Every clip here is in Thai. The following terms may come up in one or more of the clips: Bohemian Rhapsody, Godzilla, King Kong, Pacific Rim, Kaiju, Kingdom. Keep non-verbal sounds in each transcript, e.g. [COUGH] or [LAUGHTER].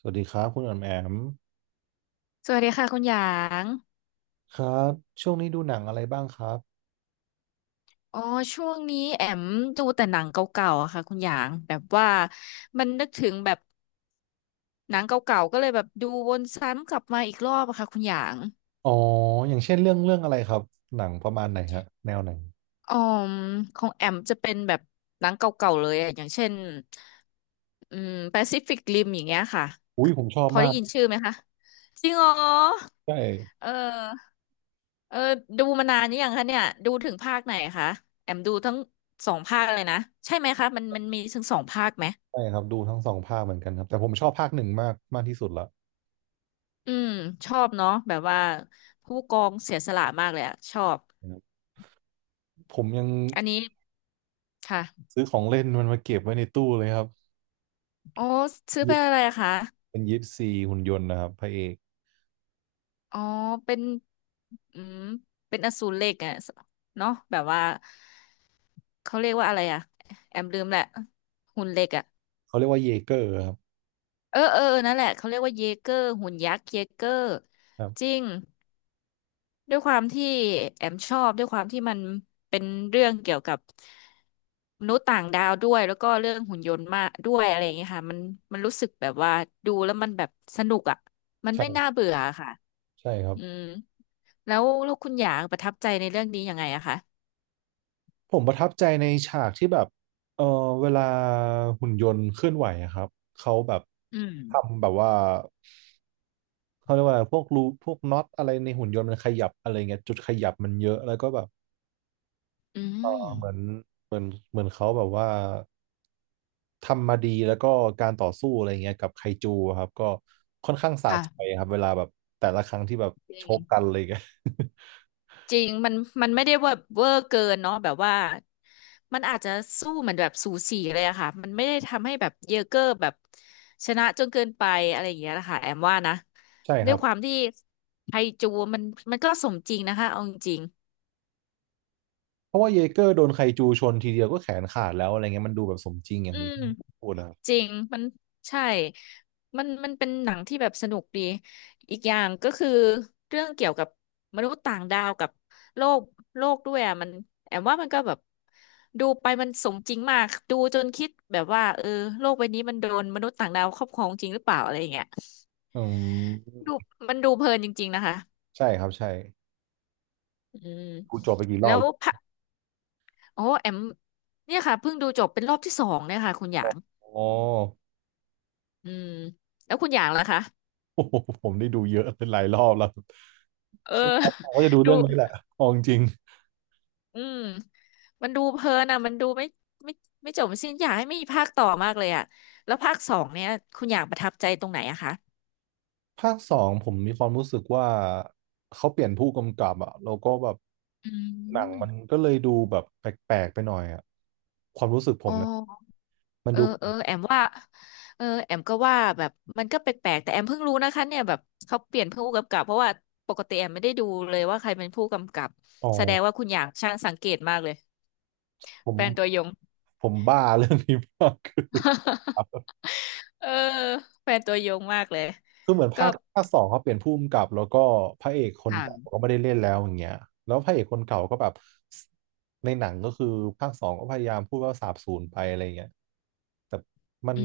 สวัสดีครับคุณอ๋อมแอมสวัสดีค่ะคุณหยางครับช่วงนี้ดูหนังอะไรบ้างครับอ๋อช่วงนี้แอมดูแต่หนังเก่าๆอะค่ะคุณหยางแบบว่ามันนึกถึงแบบหนังเก่าๆก็เลยแบบดูวนซ้ำกลับมาอีกรอบอะค่ะคุณหยางอ๋ออย่างเช่นเรื่องอะไรครับหนังประมาณไหนฮะแนวไหนอ๋อมของแอมจะเป็นแบบหนังเก่าๆเลยอะอย่างเช่นอืม i f i c ฟ i กริอย่างเงี้ยค่ะ อุ้ยผมชอพบอมาได้กยินชื่อไหมคะ จริงเหรอใช่เออเออดูมานานหรือยังคะเนี่ยดูถึงภาคไหนคะแอมดูทั้งสองภาคเลยนะใช่ไหมคะมันมีถึงสองภาคไหม ใช่ครับดูทั้งสองภาคเหมือนกันครับแต่ผมชอบภาคหนึ่งมากมากที่สุดละอืมชอบเนาะแบบว่าผู้กองเสียสละมากเลยอะชอบนะครับผมยังอันนี้ค่ะซื้อของเล่นมันมาเก็บไว้ในตู้เลยครับอ๋อซื้อยิเป็ปนอะไรอะคะเป็นยิปซีหุ่นยนต์นะครับพระเอกอ๋อเป็นอืมเป็นอสูรเหล็กอะเนาะแบบว่าเขาเรียกว่าอะไรอะแอมลืมแหละหุ่นเหล็กอะเขาเรียกว่าเยเกอร์ครับนั่นแหละเขาเรียกว่าเยเกอร์หุ่นยักษ์เยเกอร์ครัจริบง ด้วยความที่แอมชอบด้วยความที่มันเป็นเรื่องเกี่ยวกับมนุษย์ต่างดาวด้วยแล้วก็เรื่องหุ่นยนต์มากด้วยอะไรอย่างเงี้ยค่ะมันรู้สึกแบบว่าดูแล้วมันแบบสนุกอ่ะมันไม่น่าใช่เบื่อค่ะใช่ครับ อืมแล้วคุณหยางประทับใจในเรื่องนี้ยังไงอะคะผมประทับใจในฉากที่แบบเออเวลาหุ่นยนต์เคลื่อนไหวอะครับ เขาแบบอืมทำแบบว่าเขาเรียกว่าอะไรพวกรูพวกน็อตอะไรในหุ่นยนต์มันขยับอะไรเงี้ยจุดขยับมันเยอะแล้วก็แบบอืมเหมือนเหมือนเหมือนเขาแบบว่าทำมาดีแล้วก็การต่อสู้อะไรเงี้ยกับไคจูอะครับก็ค่อนข้างสะใจค่ะครับเวลาแบบแต่ละครั้งที่แบบจริชง กกันอะไรเงี้ย [LAUGHS] จริงมันไม่ได้ว่าเวอร์เกินเนาะแบบว่ามันอาจจะสู้เหมือนแบบสูสีเลยอะค่ะมันไม่ได้ทำให้แบบเยอเกอร์แบบชนะจนเกินไปอะไรอย่างเงี้ยนะคะแอมว่านะใช่คด้วรัยบความที่ไทจูมันก็สมจริงนะคะเอาจริงเพราะว่าเยเกอร์โดนไคจูชนทีเดียวก็แขนขาดแล้วอะไรเงี้ยมันดูแบบสมจริงอๆย่าอืงที่ม พูดนะครับ จริงมันใช่มันเป็นหนังที่แบบสนุกดีอีกอย่างก็คือเรื่องเกี่ยวกับมนุษย์ต่างดาวกับโลกด้วยอ่ะมันแอมว่ามันก็แบบดูไปมันสมจริงมากดูจนคิดแบบว่าเออโลกใบนี้มันโดนมนุษย์ต่างดาวครอบครองจริงหรือเปล่าอะไรอย่างเงี้ยอืมดูมันดูเพลินจริงๆนะคะใช่ครับใช่อืมดูจบไปกี่รแล้อบวพระโอ้แอมเนี่ยค่ะเพิ่งดูจบเป็นรอบที่สองเนี่ยค่ะคุณหยางอ๋ออืมแล้วคุณหยางล่ะคะโอ้โหผมได้ดูเยอะเป็นหลายรอบแล้วเออ คือผมก็จะดู [LAUGHS] ดู เรื่องนี้แหละเอาจริงอืมมันดูเพลินอ่ะมันดูไม่ไม่จบสิ้นอยากให้มีภาคต่อมากเลยอ่ะแล้วภาคสองเนี่ยคุณอยากประทับใจตรงไหนอะคะๆภาคสองผมมีความรู้สึกว่าเขาเปลี่ยนผู้กำกับอะแล้วก็แบบอืหนังมันมก็เลยดูแบบแปลกๆไปหน่อยอะความรู้สึกผอ๋อมนะมันดูแอมว่าเออแอมก็ว่าแบบมันก็แปลกๆแต่แอมเพิ่งรู้นะคะเนี่ยแบบเขาเปลี่ยนผู้กำกับเพราะว่าปกติแอมไม่ได้ดูเลยว่าใครเป็นผู้กำกับอ๋อแสดงว่าคุณอยากช่างสังเกตมากเลยผมแฟนตัวยง บ้าเรื่องนี้มากคือ [LAUGHS] เออแฟนตัวยงมากเลยคือเหมือนก็ภาคสองเขาเปลี่ยนผู้กำกับแล้วก็พระเอกคนเก่าค่ะก็ไม่ได้เล่นแล้วอย่างเงี้ยแล้วพระเอกคนเก่าก็แบบในหนังก็คือภาคสองก็พยายามพูดว่าสาบสูญไปอะไรเงี้ยแต่มันอื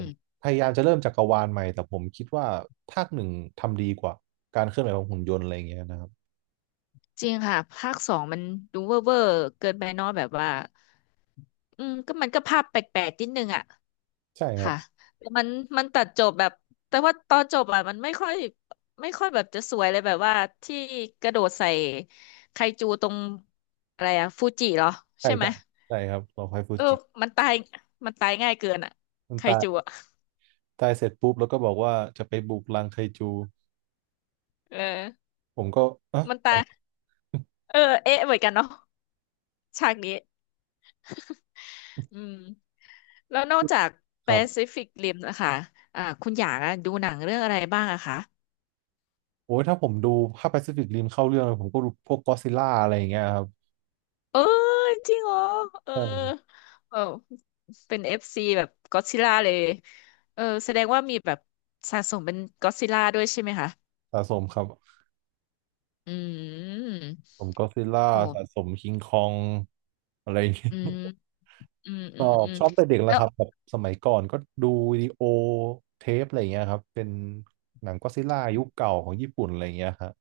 ม พยายามจะเริ่มจักรวาลใหม่แต่ผมคิดว่าภาคหนึ่งทำดีกว่าการเคลื่อนไหวของหุ่นยนต์อะไรเงี้ยนะครับจริงค่ะภาคสองมันดูเวอร์เกินไปเนอยแบบว่าอืมก็มันก็ภาพแปลกๆนิดนึงอ่ะใช่ครับค่ะแต่มันตัดจบแบบแต่ว่าตอนจบอ่ะมันไม่ค่อยแบบจะสวยเลยแบบว่าที่กระโดดใส่ไคจูตรงอะไรอ่ะฟูจิเหรอใช่ใช่ไหมใช่ใช่ครับรอคอยฟูเออจิมันตายมันตายง่ายเกินอ่ะมันไคตาจูยอ่ะตายเสร็จปุ๊บแล้วก็บอกว่าจะไปบุกรังไคจูเออผมก็อ่ะมันตายเออเอ๊ะเหมือนกันเนาะฉากนี้ อืมแล้วนอกจาก ครับ Pacific Rim นะคะอ่าคุณอยากอะดูหนังเรื่องอะไรบ้างอะคะโอ้ยถ้าผมดูถ้า Pacific Rim เข้าเรื่องเลยผมก็ดูพวก Godzilla อดซิลล่าอะไรอย่างเงี้ยครับเออจริงเหรอเออใช่เออเป็นเอฟซีแบบก็ d z ซิล่าเลยเออแสดงว่ามีแบบสะสมเป็นก็ d z ซิล่าด้วยใช่ไหมคะสะสมครับอืมผม Godzilla โอ้สะสม King Kong องอะไรอย่างเงี้ยอืมชอบอืมแต่เด็กแล้แล้ววครับแบบสมัยก่อนก็ดูวิดีโอเทปอะไรอย่างเงี้ยครับเป็นหนังก็อดซิลล่ายุคเก่าของญี่ปุ่นอะไรอย่างเงี้ยครับ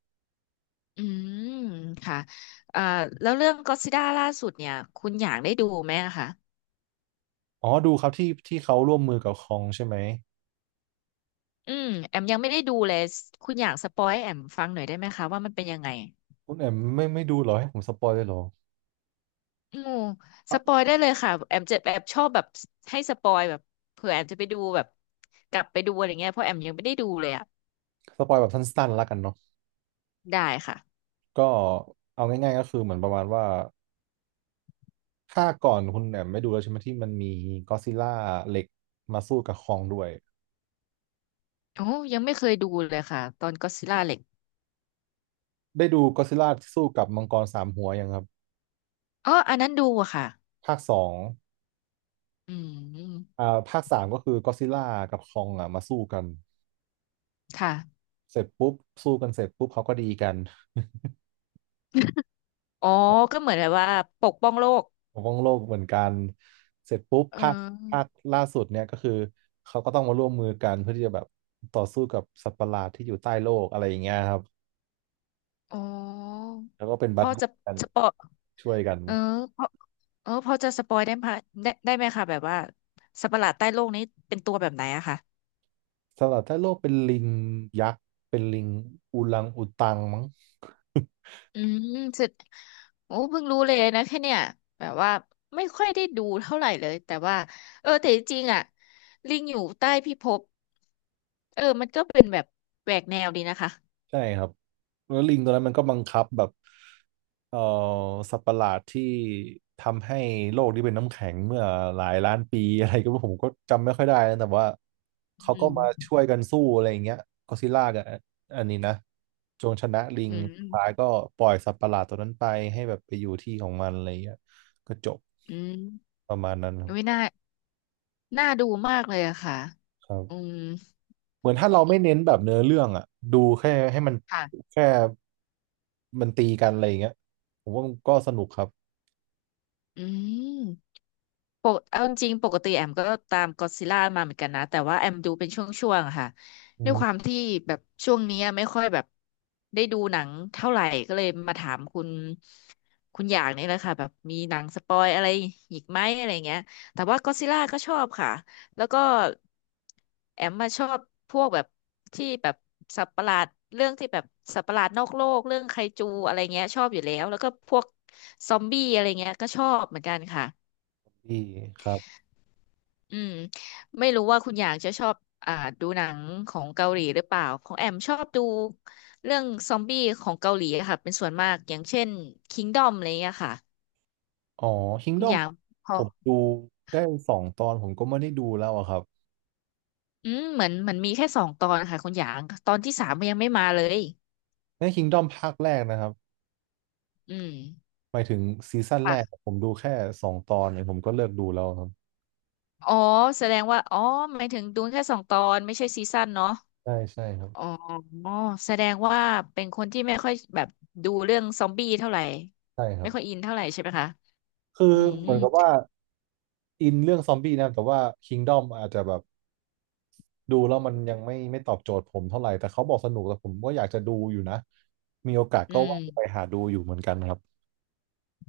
อืมค่ะอ่าแล้วเรื่องก็ d z ซิล่าล่าสุดเนี่ยคุณอยากได้ดูไหมอะคะ อ๋อดูครับที่เขาร่วมมือกับคองใช่ไหมอืมแอมยังไม่ได้ดูเลยคุณอยากสปอยให้แอมฟังหน่อยได้ไหมคะว่ามันเป็นยังไงคุณแอมไม่ดูเหรอให้ผมสปอยเลยเหรออืมสปอยได้เลยค่ะแอมจะแอบชอบแบบให้สปอยแบบเผื่อแอมจะไปดูแบบกลับไปดูอะไรเงี้ยเพราะแอมยังไม่ได้ดูเลยอ่ะสปอยแบบสั้นๆแล้วกันเนาะได้ค่ะก็เอาง่ายๆก็คือเหมือนประมาณว่า ค่าก่อนคุณแหม่มไม่ดูแล้วใช่ไหมที่มันมีก็อดซิลล่าเหล็กมาสู้กับคองด้วยโอ้ยังไม่เคยดูเลยค่ะตอนก็อดซิลล่าเหล็กได้ดูก็อดซิลล่าที่สู้กับมังกรสามหัวยังครับอ๋ออันนั้นดูอะค่ะภาคสองอืมอ่าภาคสามก็คือก็อดซิลล่ากับคองอ่ะมาสู้กันค่ะเสร็จปุ๊บสู้กันเสร็จปุ๊บเขาก็ดีกัน อ๋อก็เหมือนแบบว่าปกป้องโลก [LAUGHS] ปกป้องโลกเหมือนกันเสร็จปุ๊บเอภาคภาคอล่าสุดเนี่ยก็คือเขาก็ต้องมาร่วมมือกันเพื่อที่จะแบบต่อสู้กับสัตว์ประหลาดที่อยู่ใต้โลกอะไรอย่างเงี้ยครับอ๋อแล้วก็เป็นบัพ่ดอดี้จะกัน สปอย [LAUGHS] ช่วยกัน เออพอจะสปอยได้ไหมได้ได้ไหมคะแบบว่าสัตว์ประหลาดใต้โลกนี้เป็นตัวแบบไหนอะค่ะสำหรับถ้าโลกเป็นลิงยักษ์เป็นลิงอูรังอูตังมั้ง [LAUGHS] อืมสุดโอ้เพิ่งรู้เลยนะแค่เนี่ยแบบว่าไม่ค่อยได้ดูเท่าไหร่เลยแต่ว่าเออแต่จริงๆอ่ะลิงอยู่ใต้พิภพก็เป็นแบบแหวกแนวดีนะคะใช่ครับแล้วลิงตัวนั้นมันก็บังคับแบบเอ่อสัตว์ประหลาดที่ทำให้โลกนี้เป็นน้ำแข็งเมื่อหลายล้านปี [LAUGHS] อะไรก็ผมก็จำไม่ค่อยได้นะแต่ว่าเขาก็อืมมาช่วยกันสู้อะไรอย่างเงี้ยก็ซิลล่ากับอันนี้นะจงชนะลิงอืสุดท้ายมก็ปล่อยสัตว์ประหลาดตัวนั้นไปให้แบบไปอยู่ที่ของมันอะไรอย่างเงี้ยก็จบอืมประมาณนั้นไม่น่าน่าดูมากเลยอะค่ะครัอืบ มเหมือนถ้าเราไม่เน้นแบบเนื้อเรื่องอะดูแค่ให้มันค่ะแค่มันตีกันอะไรอย่างเงี้ยผมว่ามันก็สนุกครับอืม ปกเอาจริงๆปกติแอมก็ตามก็อดซิลล่ามาเหมือนกันนะแต่ว่าแอมดูเป็นช่วงๆอะค่ะอืด้วยความมที่แบบช่วงเนี้ยไม่ค่อยแบบได้ดูหนังเท่าไหร่ก็เลยมาถามคุณอยากนี่แหละค่ะแบบมีหนังสปอยอะไรอีกไหมอะไรเงี้ยแต่ว่าก็อดซิลล่าก็ชอบค่ะแล้วก็แอมมาชอบพวกแบบที่แบบสัตว์ประหลาดเรื่องที่แบบสัตว์ประหลาดนอกโลกเรื่องไคจูอะไรเงี้ยชอบอยู่แล้วแล้วก็พวกซอมบี้อะไรเงี้ยก็ชอบเหมือนกันค่ะ ดีครับอืมไม่รู้ว่าคุณอย่างจะชอบอ่าดูหนังของเกาหลีหรือเปล่าของแอมชอบดูเรื่องซอมบี้ของเกาหลีอะค่ะเป็นส่วนมากอย่างเช่น k ิงดอ o m อะไรเงี้ยค่ะอ๋อ คุณอ Kingdom ย่างพอผมดูได้สองตอนผมก็ไม่ได้ดูแล้วอะครับอืมเหมือนเหมันมีแค่สองตอนค่ะคุณอย่างตอนที่สามมันยังไม่มาเลยใน Kingdom ภาคแรกนะครับอืมหมายถึงซีซั่นแรกค่ะผมดูแค่สองตอนเนี่ยผมก็เลิกดูแล้วครับอ๋อแสดงว่าอ๋อหมายถึงดูแค่สองตอนไม่ใช่ซีซั่นเนาะใช่ใช่ครับอ๋อแสดงว่าเป็นคนที่ไม่ค่อยแบบดูเรื่องซอมบี้เท่าไหร่ใช่ครัไม่บค่อยอินเท่าไหร่ใช่ไหมคะคืออืมเหมือนกับว่าอินเรื่องซอมบี้นะแต่ว่า Kingdom อาจจะแบบ ดูแล้วมันยังไม่ตอบโจทย์ผมเท่าไหร่แต่เขาบอกสนุกแต่ผมก็อยากจะดูอยู่นะมีโอกาสอืก็ม ว่าจะไปหาดูอยู่เหมือนกันครับ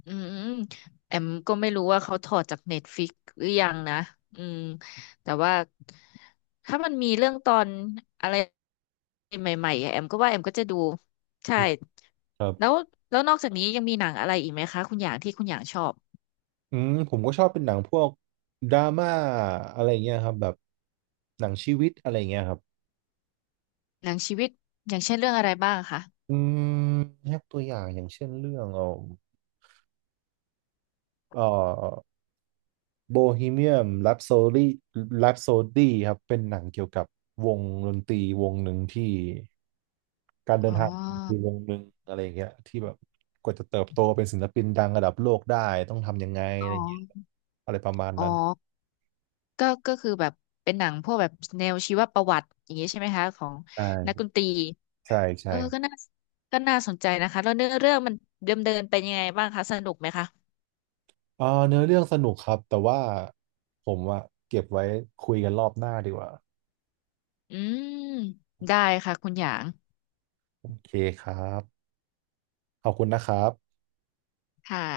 อืมแอมก็ไม่รู้ว่าเขาถอดจากเน็ตฟิกหรือยังนะอืมแต่ว่าถ้ามันมีเรื่องตอนอะไรใหม่ๆอะแอมก็ว่าแอมก็จะดูใช่ครัแล้วบนอกจากนี้ยังมีหนังอะไรอีกไหมคะคุณอย่างที่คุณอย่างชอบอืมผมก็ชอบเป็นหนังพวกดราม่าอะไรเงี้ยครับแบบหนังชีวิตอะไรเงี้ยครับหนังชีวิตอย่างเช่นเรื่องอะไรบ้างคะอืมยกตัวอย่างอย่างเช่นเรื่องเอ่อโบฮีเมียมแรปโซดีแรปโซครับเป็นหนังเกี่ยวกับวงดนตรีวงหนึ่งที่ การเดิอ๋อนทางคือวงหนึ่งอะไรอย่างเงี้ยที่แบบกว่าจะเติบโตเป็นศิลปินดังระดับโลกได้ต้องทำยังไงอ๋อะไรอย่างเงี้ยออะไรประมาณอ๋อนั้นก็คือแบบเป็นหนังพวกแบบแนวชีวประวัติอย่างนี้ใช่ไหมคะของใชนักด่นตรี ใช่เอใช่อก็น่าก็น่าสนใจนะคะแล้วเนื้อเรื่องมันเดิมเดินเป็นยังไงบ้างคะสนุกไหมคะเออเนื้อเรื่องสนุกครับแต่ว่าผมอะเก็บไว้คุยกันรอบหน้าดีกว่าอืมได้ค่ะคุณหยางโอเคครับขอบคุณนะครับค่ะ